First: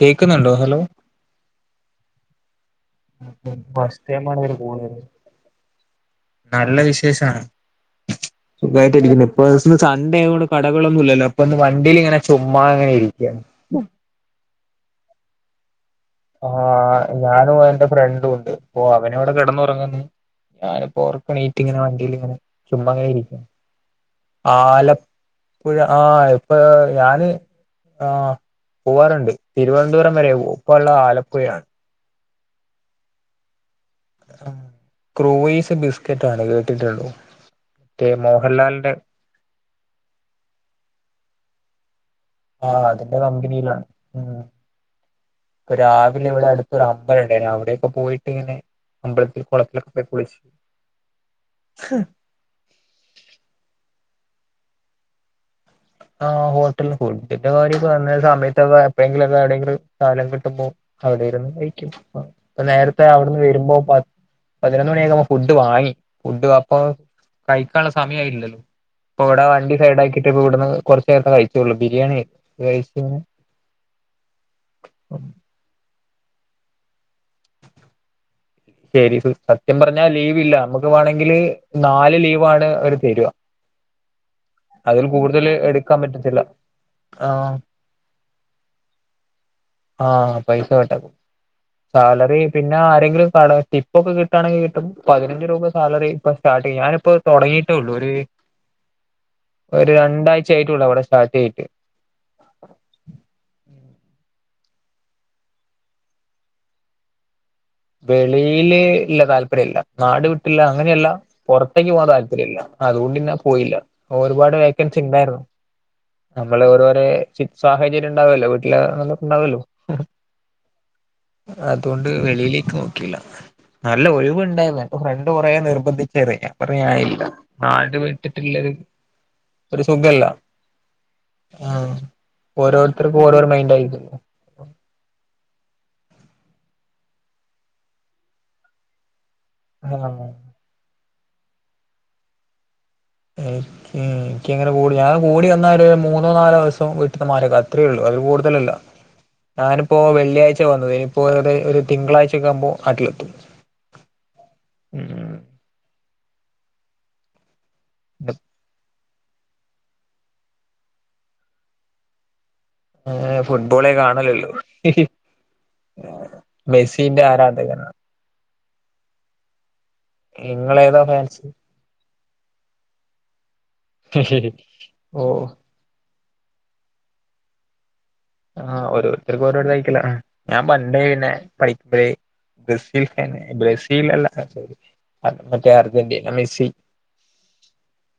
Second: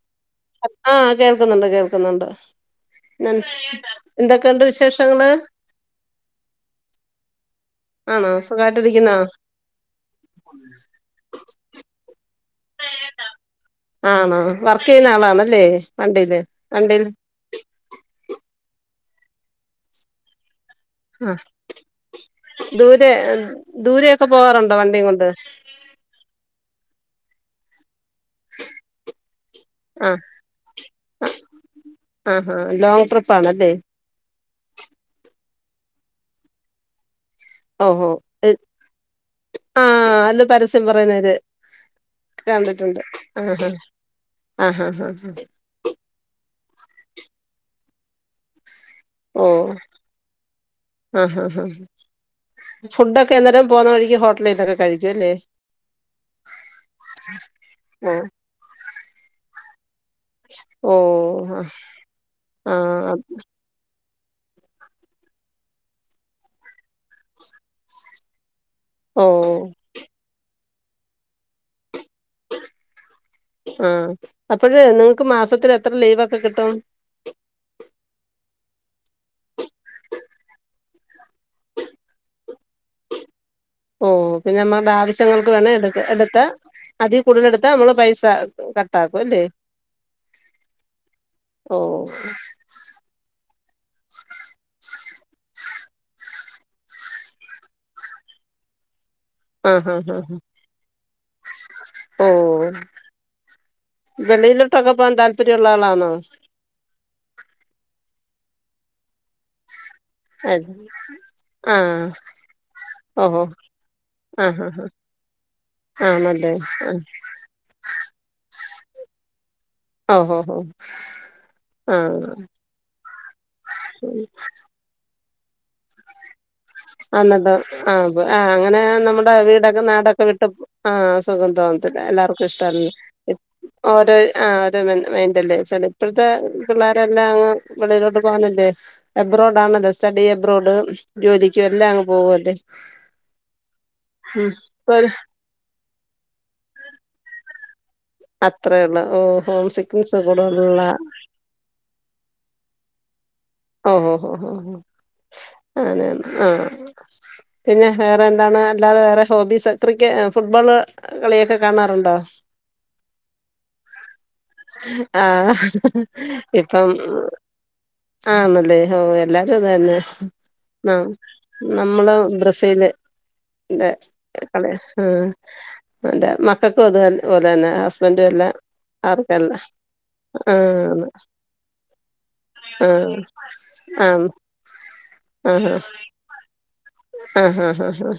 കേക്കുന്നുണ്ടോ ഹലോ ആഹ് കേൾക്കുന്നുണ്ട് കേൾക്കുന്നുണ്ട് ഫസ്റ്റ് ടൈമാണ് ഇവര് എന്തൊക്കെണ്ട് കോൾ വരുന്നത് വിശേഷങ്ങള് നല്ല വിശേഷാണ് ആണോ സുഖായിട്ട് സുഖായിട്ടിരിക്കുന്നോ ഇരിക്കുന്നു ഇപ്പൊ സൺണ്ടേ ആയോണ്ട് കടകളൊന്നുല്ലല്ലോ ഇപ്പൊ ഒന്ന് വണ്ടില്ങ്ങനെ ചുമ്മ ങ്ങനെ ഇരിക്ക ആണോ വർക്ക് ചെയ്യുന്നാളാണല്ലേ ആ ഞാനും എന്റെ ഫ്രണ്ടുംണ്ട് അപ്പൊ അവനവടെ കെടന്നൊറങ്ന്ന് ഞാനും ആഹ് ഒർക്കണീറ്റ്ങ്ങനെ വണ്ടില്ങ്ങനെ ദൂരെ ചുമ്മങ്ങനെ ഇരിക്ക ദൂരെയൊക്കെ പോവാറുണ്ടോ ആലം വണ്ടിയും കൊണ്ട് പ്പുഴ ആ ഇപ്പൊ ഞാന് ആ പോവാറ്ണ്ട് തിരുവനന്തപുരം ആഹ് വരെ പോവു ഇപ്പോള്ളത് ആലപ്പുഴയാണ് ആ ഹാ ലോങ്ങ് ട്രിപ്പാണല്ലെ ക്രൂയിസ് ബിസ്കറ്റാണ് കേട്ടിട്ടുണ്ടോ മറ്റേ ഓഹോ മോഹൻലാലിന്റെ ആ [unintelligible] പരസ്യം പറയുന്നൊര് ആഹ് കണ്ടിട്ടുണ്ട് അതിന്റെ ആഹഹ കമ്പനിയിലാണ് ഉം ആ ഹ ഹ ഇപ്പൊ രാവിലെ ഇവടെ അടുത്തൊരു അമ്പലണ്ടായിനു അവിടെയൊക്കെ പോയിട്ട് ങ്ങനെ അമ്പലത്തിൽ ഓ കൊളത്തിലൊക്കെ പോയി കുളിച്ച് ഫുഡൊക്കെയന്നേരം പോവ്ന്ന വഴിക്ക് ഹോട്ടലില്ന്നൊക്കെ കഴിക്കുയല്ലേ ആ ഹോട്ടൽന്ന് ഫുഡിന്റെ കാര്യം പറഞ്ഞ ആഹ് സമയത്തൊക്കെ എപ്പഴെങ്കിലും എവടേങ്കിലും സ്ഥലം കിട്ടുമ്പോ ഓ അവിടെ ഇരുന്ന് ആഹ് കഴിക്യും ഇപ്പ നേരത്തെ ആഹ് അവിട്ന്ന് വെരുമ്പോ പ പതിനൊന്ന്മണിയായേക്കുമ്പോ ഫുഡ് വാങ്ങി ഫുഡ് അപ്പൊ കഴിക്കാള്ള സമയായിട്ടില്ലല്ലോ ഓ ഇപ്പ ഇവടെ വണ്ടി സൈഡാക്കിട്ട് പ്പ്വ്ട്ന്ന് കൊർച്ച് നേരത്തെ കഴിച്ചോള്ളു ബിരിയാണി [unintelligible] ആ അപ്പഴേ നിങ്ങക്ക് മാസത്തില് എത്ര ലീവൊക്കെ കിട്ടും ശരിവ് സത്യം പറഞ്ഞാ ലീവ് ല്ല നമ്മക്ക് വാണെങ്കില് നാല് ലീവാണ് അവര് തര്വ ഓ പിന്നെ നമ്മടാവശ്യങ്ങക്ക് വേണെ എടുക്കാൻ എടുക്ക പറ്റത്തില്ല എടുത്താ അതി ആഹ് കൂടുതലെടുത്താ നമ്മളെ പൈസ കട്ടാക്കും ല്ലേ ആ പൈസ കട്ടാക്കും ഓ അത് പിന്നെ ആരെങ്കിലും പ്പാടെ ടിപ്പൊക്കെ കിട്ടാണെങ്കി കിട്ടും പതിനഞ്ച് രൂപ സാലറി ഇപ്പൊ സ്റ്റാർട്ടിങ്ങാ ഞാനിപ്പോ തൊടങ്ങീട്ടൊള്ളു ഒര് ആഹ് ഒര് ആഹ് ആഹ് രണ്ടായ്ച്ചായ്ട്ടൊള്ളു അവടെ സ്റ്റാട്ടെയ്ത്ട്ട് ഓ വെളിയിലിട്ടൊക്കെ പോവാൻ താല്പര്യള്ള ആളാന്നൊ വെളിയില് ഇല്ല താല്പര്യല്ല നാട് വിട്ടില്ല അത് അങ്ങനെയല്ല പുറത്തേക്ക് പോവാൻ ആഹ് താല്പര്യമില്ല. അതൊണ്ട് പിന്നെ ഓഹോ പോയില്ല. ഒരുപാട് ആഹ് ആഹ് വേക്കൻസി ഇണ്ടായിരുന്നു ആഹ് ആണല്ലേ നമ്മള് ഓരോരെ ചു സാഹചര്യം ഉണ്ടാവൊല്ലോ വീട്ടില് ഇണ്ടാവൊല്ലോ ആഹ് ഓഹോ ഹോ അതോണ്ട് ആഹ് വെളിയില് നോക്കില്ല നല്ല ഒഴിവ് ഇണ്ടായിരുന്നു. അപ്പ ഫ്രണ്ട് കുറേ നിർബന്ധിച്ചത് അന്നിട്ട് ആഹ് ആ അങ്ങനെ നമ്മടെ വീടൊക്കെ ഒരു നാടൊക്കെ സുഖല്ല വിട്ട് ആഹ് സുഖം ആഹ് തോന്നത്തില്ല എല്ലാക്കും ഇഷ്ടല്ല ഓരോരുത്തർക്കും ഓരോരു മൈൻഡ് ആയിരിക്കുല്ലോ ഒര് ആഹ് ഒരോ മൈന്റല്ലേ ചെല പ്പഴത്തെ പിള്ളേരെല്ലാം അങ് വെളിയിലോട്ട് പോകാനല്ലേ അബ്രോഡാംന്നല്ല സ്റ്റഡി ആഹ് യബ്രോഡ് ജോലിക്ക് എല്ലാം അങ്ങ്പോവല്ലെ എനിക്ക് എനിക്ക്ങ്ങനെ കൂടി ഞാൻ കൂടി വന്നാല് ഒരു മൂന്നോ നാലോ ദിവസം വീട്ടുന്ന് മാറിയ്കാരം ത്രേ ഒള്ളൂ അതിൽ കൂടുതലല്ല. അത്രേ ഉള്ളൂ ഓ ഹോം ഞാനിപ്പോ സിക്നസ് വെള്ളിയാഴ്ച കൂടുതലുള്ള വന്നത് ഇനി പ്പോയത് ഒരു തിങ്കളാഴ്ച ഒക്കെ ആകുമ്പോ നാട്ടിലെത്തും ഓ ഓ ഓ ഓ ഉം ആനെ ആഹ് പിന്നെ വേറെ എന്താന്ന് അല്ലാതെ വേറെ ഹോബീസ് ക്രിക്കറ്റ് ഫുട്ബോള് കളിയൊക്കെ കാണാറുണ്ടോ ഏഹ് ഫുട്ബോളേ കാണലുള്ളൂ ആഹ് ഇപ്പം മെസ്സിന്റെ ആരാധകനാ ആന്നല്ലേ ഓ എല്ലാരും അതന്നെ നിങ്ങളേതാ നാം ഫാൻസ് നമ്മള് ബ്രസീല്ന്റെ കളി ഓഹ് എന്റെ മക്കക്കും അത്പലെ തന്നെ ഹസ് ആഹ് ഓരോരുത്തർക്കും ഓരോലൈക്കല്ലേ ഞാൻ പണ്ടേ ആന്ന് പിന്നെ പഠിപ്പ്‌. ആ ബ്രസീൽഫാന് ബ്രസീൽ അല്ല ആന്ന് സോറി മറ്റേ അർജന്റീ മെസ്സി ആഹ് ആഹ് ആഹ് ആഹ്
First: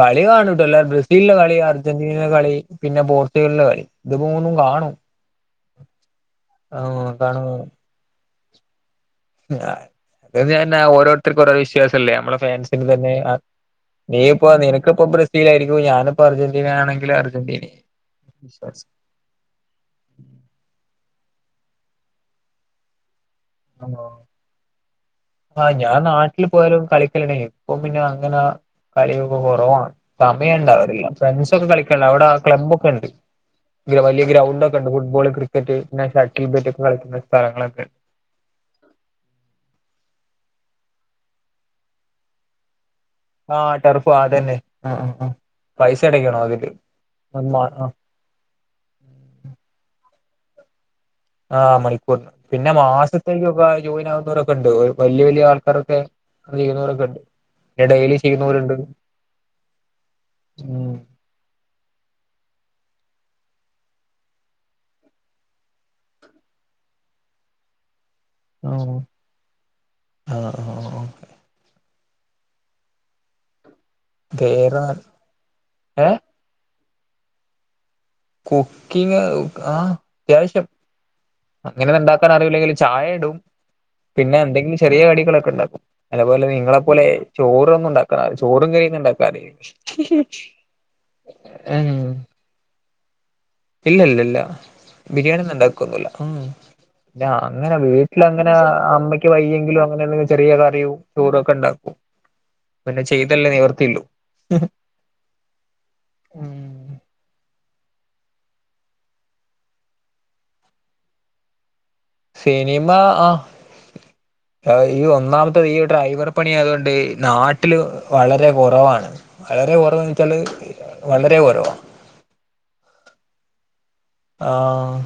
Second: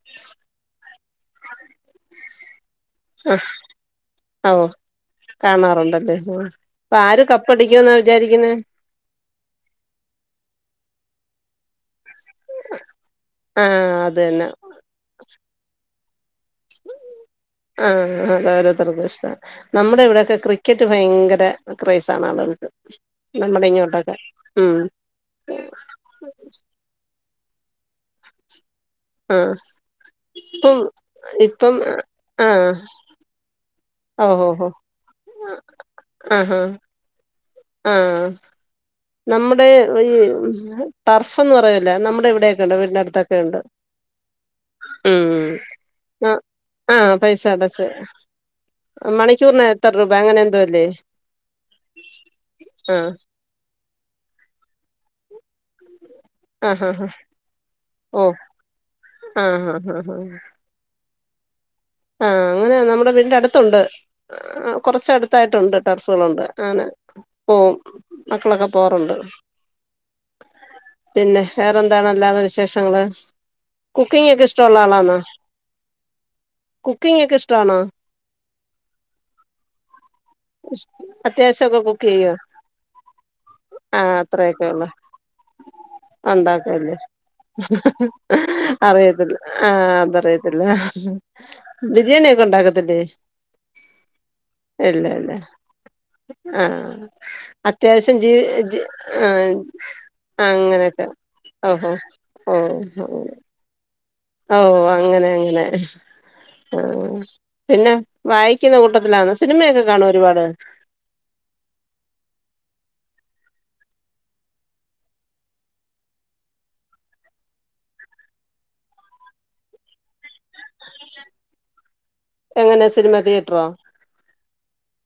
കളി കാണൂട്ടോ അല്ല ബ്രസീലിന്റെ കളി അർജന്റീനയുടെ കളി പിന്നെ പോർച്ചുഗലിന്റെ കളി ആ ന്നും ഓ കാണും കാണാറുണ്ടല്ലേ ആഹ് ഇപ്പ ആഹ് ആര് കാണും കപ്പടിക്കുന്നാ വിചാരിക്കുന്നെ ആഹ് അതന്നെ ഓരോരുത്തർക്കും ഓരോ വിശ്വാസല്ലേ നമ്മളെ ഫാൻസിന്റെ തന്നെ ആ അത് നീ തന്നെ ഇപ്പ നിനക്ക് ഇപ്പൊ ബ്രസീൽ ആയിരിക്കും ഞാനും ഇപ്പ അർജന്റീന ആണെങ്കിൽ അർജന്റീനി വിശ്വാസം [inaudible] നമ്മ്ടെ ഇവിടെയൊക്കെ ക്രിക്കറ്റ് ഭയങ്കര ക്രൈസാണ് ആള്കൾക്ക് നമ്മ്ടെ ഇങ്യോട്ടൊക്കെ വിശ്വാസം ഉം വീട്ടിൽ പോയാലും കളിക്കല്ണ്ടേനി ഇപ്പ പിന്നെ അങ്ങനെ ആ കളിയൊക്കെ കൊറവാണ്. ഇപ്പം സമണ്ടാവാറില്ല ഫ്രണ്ട്സ് ഒക്കെ ഇപ്പം കളിക്കല് അവിടെ ആ ക്ലബ്ബൊക്കെ ഇണ്ട് വലിയ ഓഹോ ഗ്രൗണ്ടൊക്കെ ഹോ ഇണ്ട് ഫുട്ബോള് ക്രിക്കറ്റ് പിന്നെ ആഹാ ഷട്ടിൽബെറ്റ് ഒക്കെ കളിക്കുന്ന സ്ഥലങ്ങളൊക്കെ ആഹ് നമ്മുടെ ഈ ടർഫ്ന്ന് പറയല്ല നമ്മുടെ ഇവിടെയൊക്കെ ഉണ്ട് വീടിനടുത്ത് ആഹ് ടർഫ് അതന്നെ ആഹ് പൈസ ആഹ് അടയ്ക്കണോ അതില് ആഹ് പൈസ അടച്ച മണിക്കൂറിന് എത്ര രൂപ അങ്ങനെ എന്തോ ഇല്ലേ ആഹ് മണിക്കൂറിന് പിന്നെ മാസത്തേക്കൊക്കെ ജോയിൻ ആക്കുന്നവരൊക്കെ ഉണ്ട് വലിയ വലിയ ആൾക്കാരൊക്കെ ആഹ് ആഹ് കളിക്കുന്നോരൊക്കെണ്ട് പിന്നെ എടല്യി ഓഹ് ചെയ്യുന്നോര്ണ്ട് ആഹ് ആഹ് ആഹ് ഉം ആഹ് അങ്ങനെ നമ്മുടെ വീടിന്റെ അടുത്തുണ്ട് കൊറച്ചടുത്തായിട്ടുണ്ട് ടെർഫുകളുണ്ട് അങ്ങനെ പോവും മക്കളൊക്കെ പോവാറുണ്ട് ആഹ് ആഹ് ആഹ് പിന്നെ വേറെ എന്താണല്ലാത വിശേഷങ്ങള് കുക്കിംഗ് ഒക്കെ ഇഷ്ടമുള്ള കേറാണ് ഏഹ് കുക്കിംങ് ഒക്കെ ഇഷ്ടവാണോ കുക്കിങ് ആഹ് അത്യാവശ്യം അത്യാവശ്യമൊക്കെ അങ്ങനൊന്നും കുക്ക് ഉണ്ടാക്കാൻ ചെയ്യോ അറിയില്ലെങ്കിലും ചായ ഇടും ആഹ് പിന്നെ അത്രയൊക്കെ എന്തെങ്കിലും ഉള്ളൂ ചെറിയ കടികളൊക്കെ ഉണ്ടാക്കും അതുപോലെ ഉണ്ടാക്കുവല്ലേ നിങ്ങളെപ്പോലെ ചോറൊന്നും ഉണ്ടാക്കാന ചോറും കയ്യുന്ന ഉണ്ടാക്കും അറിയത്തില്ല ആഹ് അതറിയത്തില്ല ഉം ബിരിയാണി ഒക്കെ ഉണ്ടാക്കത്തില്ലേ ഇല്ല ഇല്ല ഇല്ല ഇല്ല ബിരിയാണി ഒന്നും ഇണ്ടാക്കോന്നൂല്ല ഉം ആഹ് പിന്നെ അങ്ങനെ അത്യാവശ്യം വീട്ടില ജീ അങ്ങനെ ജി അമ്മയ്ക്ക് ആഹ് വയ്യെങ്കിലും ഇങ്ങനന്തെങ്കും ചെറിയ കറിയും അങ്ങനെയൊക്കെ ചോറും ഒക്കെ ഓഹോ ഉണ്ടാക്കും പിന്നെ ഓഹ് ചെയ്തല്ലേ നിവർത്തിയുള്ളൂ ഓഹ് അങ്ങനെ അങ്ങനെ ഉം. ആഹ് പിന്നെ വായിക്കുന്ന കൂട്ടത്തിലാന്ന സിനിമയൊക്കെ കാണോ ഒരുപാട് സിനിമ ആഹ് [inaudible] ഈ ഒന്നാമത്തത് ഈ ഡ്രൈവർ പണി ആയതുകൊണ്ടേ നാട്ടില് വളരെ കുറവാണ്. വളരെ കുറവ് ന്ന് വെച്ചാല് വളരെ കുറവാണ് എങ്ങനെ സിനിമാ തിയേറ്ററോ ആഹ്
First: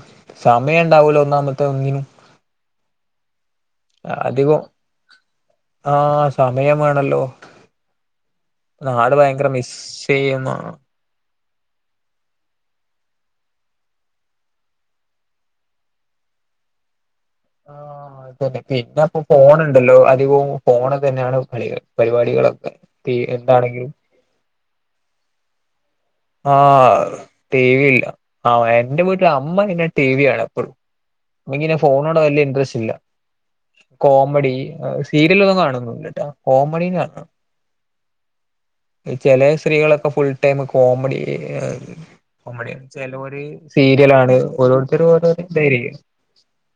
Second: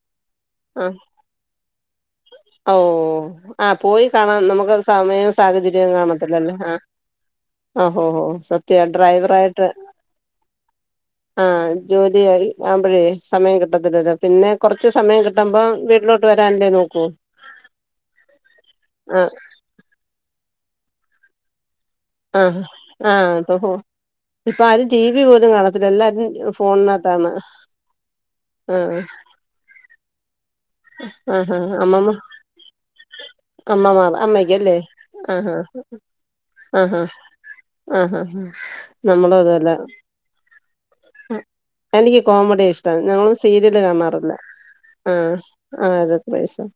സമയം ഉണ്ടാവൂല ഒന്നാമത്തെ ഒന്നിനും ആഹ് ഓ ഓ ഓഹ് ആഹ് പോയി കാണാൻ നമുക്ക് സമയവും സാഹചര്യവും കാണത്തില്ല സമയമാണല്ലോ ആഹ്ഹോ ഒഹോ സത്യവാ ഡ്രൈവർ ആയിട്ട് മിസ് ചെയ്യുന്ന ആഹ് ജോലി ആവുമ്പോഴേ സമയം കിട്ടത്തില്ലല്ലോ പിന്നെ കുറച്ച് സമയം കി ട്ടുമ്പം വീട്ടിലോട്ട് വരാനല്ലേ നോക്കൂ ആഹ് അത് തന്നെ പിന്നെ അപ്പോ ആഹ് ഫോണുണ്ടല്ലോ അധികവും ഫോണ് തന്നെയാണ് കളികൾ പരിപാടികളൊക്കെ തീ എന്താണെങ്കിലും ഇപ്പ ആരും ടി വി പോലും കാണത്തില്ല എല്ലാരും ആഹ് ഫോണിനകത്താണ് ടി വി ഇല്ല ആഹ് എന്റെ വീട്ടില് അമ്മ പിന്നെ ടി വിയാണ് എപ്പോഴും [inaudible] ക്കിങ്ങനെ അമ്മമ്മ ഫോണോട് വലിയ ഇൻടറസ്റ്റ് ഇല്ല അമ്മമാർ കോമഡി അമ്മയ്ക്കല്ലേ ആഹ് സീരിയലൊന്നും കാണൊന്നും ഇല്ലട്ടാ കോമഡീ ആഹ് കാണാ ആഹ് ആഹ് ആഹ് നമ്മളും അത് പോലെ സ്ത്രീകളൊക്കെ ഫുൾ ടൈം കോമഡി എനിക്ക് കോമഡി കോമഡിയാണ് ഇഷ്ടവാണ് ഞങ്ങളും ചെലോര് സീരിയല് കാണാറില്ല സീരിയലാണ് ഓരോരുത്തരും ആഹ് ഓരോരോ ഇതായിരിക്കും ആഹ് അതൊക്കെ പൈസ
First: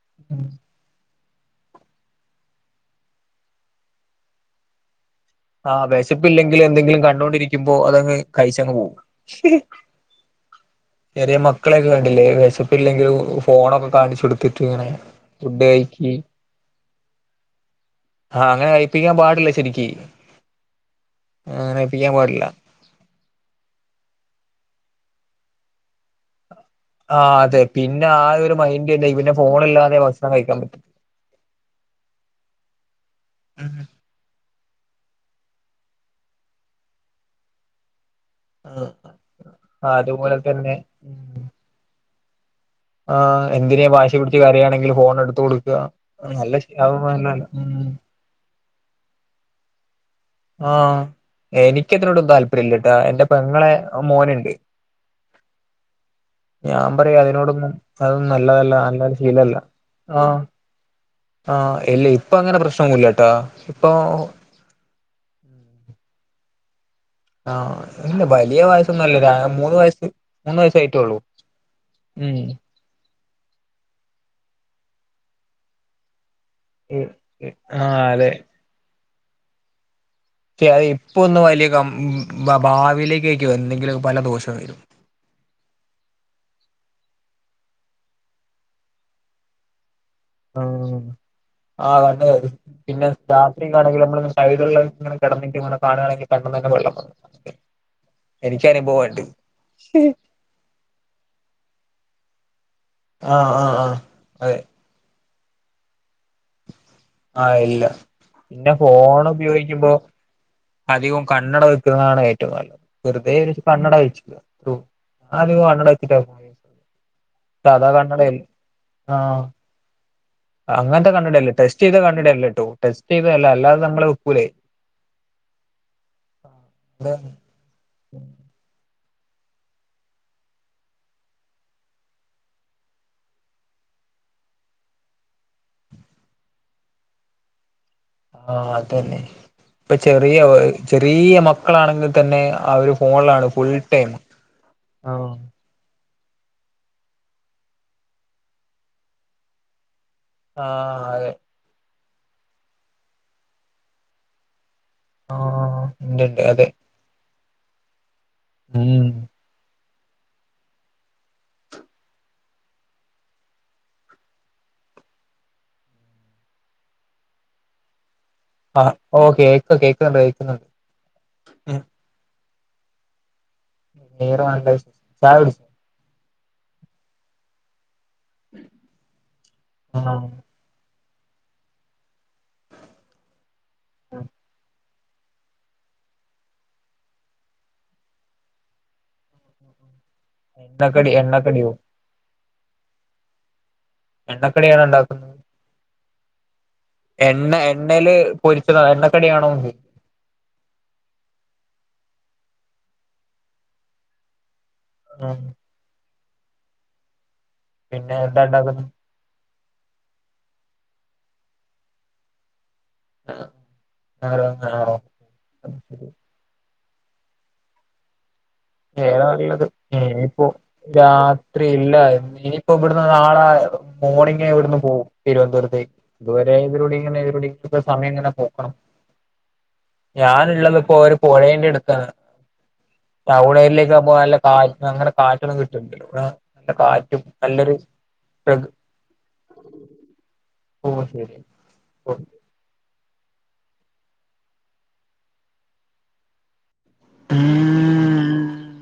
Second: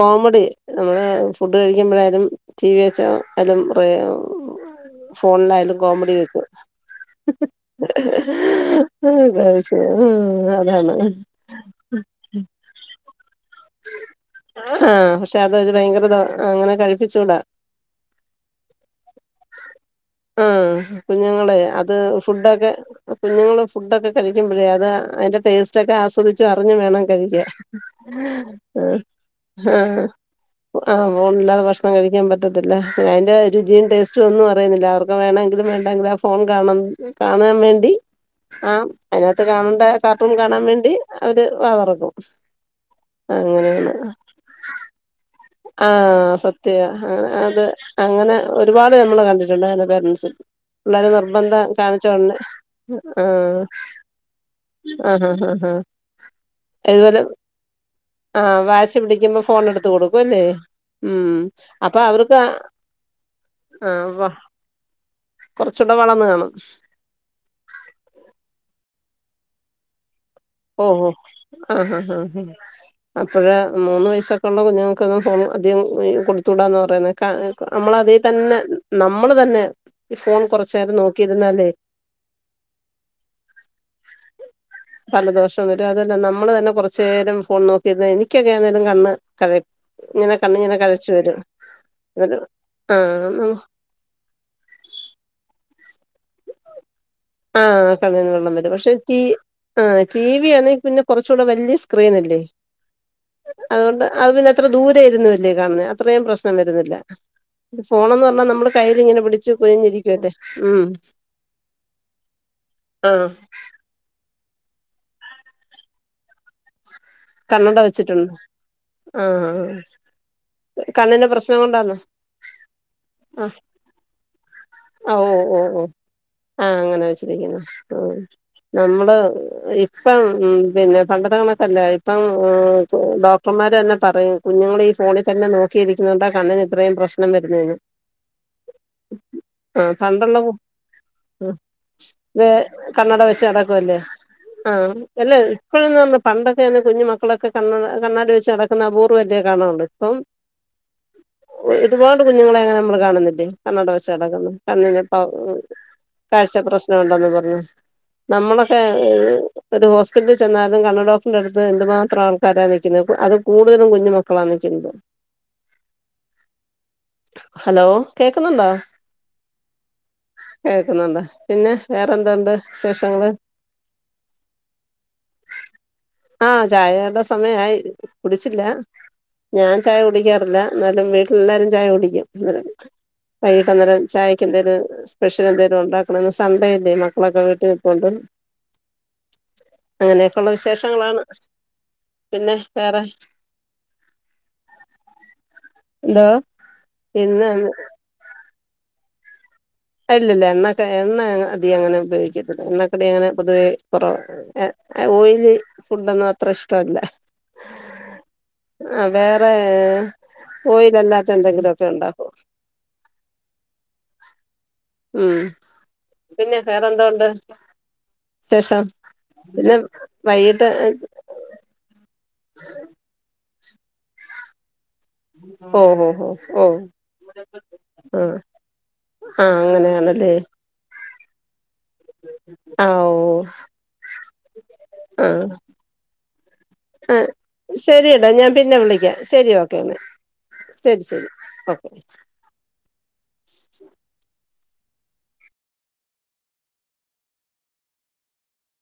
കോമഡി നമ്മള് ഫുഡ് കഴിക്കുമ്പോഴാലും ടി വി വെച്ചാലും അയിൽ മ്പ്രെ ഫോണിലായാലും ആഹ് കോമഡി വെക്കും വെശപ്പില്ലെങ്കിൽ എന്തെങ്കിലും കണ്ടോണ്ടിരിക്കുമ്പോ അതങ്ങ് കഴിച്ചങ്ങ് പോകും [unintelligible] ഉം കഴിച്ച് ഉം അതാണ് ചെറിയ മക്കളൊക്കെ കണ്ടില്ലേ വെഷപ്പ് ഇല്ലെങ്കിലും ഫോണൊക്കെ കാണിച്ചൊടുത്തിട്ട് ഇങ്ങനെ ആഹ് പക്ഷെ ഫുഡ് അതൊരു ഭയങ്കര കഴിക്കി ദോ അങ്ങനെ കഴിപ്പിച്ചൂടാ ആഹ് അങ്ങനെ കഴിപ്പിക്കാൻ പാടില്ല ശരിക്ക് ആഹ് കുഞ്ഞുങ്ങളെ അങ്ങനെ അത് കഴിപ്പിക്കാൻ പാടില്ല ഫുഡൊക്കെ കുഞ്ഞുങ്ങള് ഫുഡൊക്കെ കഴിക്കുമ്പോഴേ അത് അതിന്റെ ടേസ്റ്റ ഒക്കെ ആസ്വദിച്ചു കുച്ച അറിഞ്ഞു വേണം ആഹ് കഴിക്കാൻ അതെ പിന്നെ ആ ഒരു മൈൻഡ് ആഹ് തന്നെ പിന്നെ ഫോണില്ലാതെ ആഹ് ഭക്ഷണം കഴിക്കാൻ പറ്റും ആഹ് മോല്ലാ ഭക്ഷണം കഴിക്കാൻ പറ്റത്തില്ല അതിന്റെ ഉം രുചിയണ്ട് ഒന്നും അഹ് പറയുന്നില്ല അവർക്ക് വേണമെങ്കിലും വേണ്ടമെങ്കിലും ആഹ് ഫോൺ കാണൻ കാണാൻ വേണ്ടി ആഹ് അതിനകത്ത് കാണണ്ട ആഹ് കാർട്ടൂൺ അതുപോലെ കാണാൻ തന്നെ വേണ്ടി ഉം അവര് വാതുറക്കും ആഹ് എന്തിനാ വാശി പിടിച്ച് കയുകയാണെങ്കിൽ ഫോൺ എടുത്തു ആഹ് സത്യ അത് ഉം അങ്ങനെ ഒരുപാട് നമ്മള് കണ്ടട്ടുണ്ട് അന്റെ പരൻറ് ആഹ് വളരെ നിർബന്ധം എനിക്കതിനോടൊന്നും കാണിച്ചോണ്ട് താല്പര്യമില്ലട്ടാ എന്റെ ആഹ് പെങ്ങളെ മോനുണ്ട് ആഹ് ആഹ് ആഹ് ആഹ് ഞാൻ ഇതുപോലെ പറയാ അതിനോടൊന്നും അതൊന്നും ആഹ് നല്ലതല്ല വാശി നല്ലൊരു പിടിക്കുമ്പോ ശീലല്ല ഫോൺ എടുത്ത ആഹ് കൊടുക്കുംല്ലേ ഉം ആഹ് അപ്പൊ ഇല്ല ഇപ്പൊ അവർക്ക് അങ്ങനെ പ്രശ്നൊന്നുമില്ലട്ടാ ഇപ്പൊ ആഹ് കുറച്ചൂടെ വളർന്നു കാണും ആഹ് ഇല്ല വലിയ വയസ്സൊന്നുമല്ല മൂന്ന് വയസ്സ് മൂന്ന് ഓഹഓ വയസ്സായിട്ടേള്ളൂ ആഹ് ആഹ് ഉം ആഹ് അഹ് അപ്പോഴ മൂന്ന് വയസൊക്കെയ ഉള്ള കുഞ്ഞുങ്ങൾക്കൊന്നും ഫോൺ അധികം കൊടു തുട എന്ന് പറയുന്നത് നമ്മള ആഹ് അതേ അതെ തന്നെ നമ്മൾ തന്നെ ഈ ഫോൺ കുറച്ചു നേരം ഇപ്പ ഒന്ന് വലിയ നോക്കിയിരുന്നാലേ ക ഭാവിയിലേക്ക് ആക്കി എന്തെങ്കിലും പല ദോഷം വരും പല ദോഷം വരും അതല്ല നമ്മള് തന്നെ കുറച്ച നേരം ഫോൺ നോക്കിയിരുന്ന എനിക്കൊക്കെ ആന്തോലും കണ്ണ് കഴ ഇങ്ങനെ കണ്ണ് ഇങ്ങനെ ആഹ് കഴച്ച വരും ആ ണെങ്ക നമ്മടെള്ള ഇങ്ങന കിടന്നി ഇ കാണയാണെങ്ക പെ തെള്ള ആ കണ്ണന്ന് വെള്ളം വരും പക്ഷെ ഈ ആ ടി വി ആണെങ്കിൽ പിന്നെ കുറച്ചുകൂടെ വലിയ സ്ക്രീനല്ലേ ആഹ് ആഹ് ആഹ് അതുകൊണ്ട് അത് പിന്നെ അതെ അത്ര ദൂരെയിരുന്നുല്ലേ കാണുന്നത് അത്രയും പ്രശ്നം വരുന്നില്ല ആഹ് ഇല്ല ഫോണന്ന പറല്ല നമ്മള് പിന്നെ കയ്യിൽ ഇങ്ങനെ ഫോൺ പിടിച്ചു ഉപയോഗിക്കുമ്പോ കുഴിഞ്ഞിരിക്കുവട്ടെ ഉം അധികവും കണ്ണട വെക്കുന്നതാണ് ഏറ്റവും നല്ലത് ആഹ് വെറുതെ വെച്ച് കണ്ണട വെച്ചില്ല ആ കണ്ണട എത്തിട്ട കണ്ണട സാതാ വെച്ചിട്ടുണ്ട് കണ്ണടല്ല ആഹ ആഹ് അങ്ങനത്തെ കണ്ണിന്റെ കണ്ടിട്ടല്ല പ്രശ്നം ടെസ്റ്റ് കൊണ്ടാന്നോ ചെയ്ത് കണ്ടിട്ടല്ലോ ട്ടോ ടെസ്റ്റ് ചെയ്തല്ല അല്ലാതെ നമ്മെ ഉപ്പൂലേ ഓ ഓ ഓ ആഹ അങ്ങനെ അതാണ് വെച്ചിരിക്കുന്നു ആ നമ്മള് ഇപ്പം ഉ പിന്നെ പണ്ടത്തെ കണക്കല്ലേ ഇപ്പം ഡോക്ടർമാർ തന്നെ പറയും കുഞ്ഞുങ്ങൾ ഈ ഫോണിൽ തന്നെ നോക്കിയിരിക്കുന്നുണ്ട് കണ്ണിന് ഇത്രയും പ്രശ്നം ന മരുരുന്നു ആഹ് അത് തന്നെ ഇപ്പൊ ചെറിയ പണ്ടുള്ള കു ചെറിയ മക്കളാണെങ്കിൽ തന്നെ വേ അവര് കണ്ണട വെച്ച് ഫോണിലാണ് ഫുൾ നടക്കുവല്ലേ ടൈം ആഹ് എല്ലാ മക്കളന്ന് പറ പണ്ടൊക്കെന്ന് കുഞ്ഞുക്കളൊക്കെ കണ്ണ കണ്ണാടി വെച്ച് ക നടക്കുന്ന ബൂർ വലേ കാണുന്നുണ്ട് ഇപ്പം ആഹ് അതെ ഒരുപാട് കുഞ്ഞുങ്ങളെ അങ്ങനെ നമ്മൾ കാണുന്നില്ലേ കണ്ണട വച്ചടക്കുന്ന കണ്ണി ഉണ്ട്ണ്ട് കാഴ്ച അതെ പ്രശ്നം ഉണ്ടോന്ന് പറഞ്ഞു നമ്മളൊക്കെ ഉം ഒരു ഹോസ്പിറ്റലിൽ ചെന്നാലും കണ്ണ് ഡോക്ടറിന്റെ അടുത്ത് അ എന്തുമാത്രം ആൾക്കാരാ നിൽക്കുന്നത് അത് കൂടുതലും കുഞ്ഞ മക്കളാ നിൽക്കുന്നത് ഹലോ കേൾക്കുന്നുണ്ടോ ആ ഓ കേക്ക കേൾക്കുന്നുണ്ട് കേക്കുന്നുണ്ട് കേൾക്കുന്നുണ്ടോ പിന്നെ വേറെന്തണ്ട് വിശേഷങ്ങള് വേറെ എന്താ ചായ കുടിച്ചോ ആഹ ചായയുടെ സമയയി കുടിച്ചില്ല ഞാൻ ചായ കുടിക്കാറില്ല എന്നാലും വീ എല്ലാരും ചായ കുടിക്കും അന്നേരം വൈകിട്ട് അന്നേരം ചായക്ക എന്റെ ഒരു സ്പെഷ്യൽ എന്തെങ്കിലും ഉണ്ടാക്കണന്ന് സൺണ്ടേയില്ലേ മക്കളൊക്കെ വീട്ടിൽ നിക്കൊണ്ട് [inaudible] ഉള്ള വിശേഷങ്ങളാണ് അതെയോ പിന്നെ വേറെ എണ്ണക്കടിയാണ് ഉണ്ടാക്കുന്നത് ഇന്താ എണ്ണ എണ്ണയില് പൊരിച്ചത എണ്ണക്കടിയണോ അല്ലില്ല എണ്ണക്കെ എണ്ണ അതി അങ്ങനെ ഉപയോഗിക്കത് എണ്ണക്കടി അങ്ങനെ പൊതുവേ കുറവ ആഹ് ഓയിലി ഫുഡൊന്നും അത്ര ഇഷ്ടല്ല പിന്നെ എന്താ വേറെ അ ഓയിലല്ലാത്ത എന്തെങ്കിലൊക്കെ ഉണ്ടാക്കും ആ ആ ആണോ ഉം പിന്നെ വേറെന്തോണ്ട് വിശേഷം വേറെ പിന്നെ വൈകിട്ട് നല്ലത്യപ്പോരാ ത്രി ഇല്ല ഇനിയിപ്പോ ഇവിടുന്ന് നാളെ മോർണിംഗ ഇവിടുന്ന് പോകവും ഓ തിരുവനന്തപുരത്തേക്ക് ഓ ഇതുവരെ ഓ ഓ ഇതിലൂടെ ഇങ്ങെതി സമയം ഇങ്ങനെ പോക്കണം ആഹ അങ്ങനെയാണ് ഞാന്ള്ളത് ഇപ്പോ ഓരേ പൊരേന്റെടുത്താണ് ആഹ് ഓഹ് ടൗൺ ഏരിലേക്കാവുമ്പോ നല്ല കാ അങ്ങനെ കാറ്റൊന്നും [unintelligible] ഇവടെ ആഹ് ശെരി ചേട്ടാ ഞാൻ പ്രകൃ പിന്നെ വിളിക്കാം ശെരി ഓക്കേ ന്നാ ശെരി ഓ ശെരി ശരി ഓക്കെ ഓ [inaudible]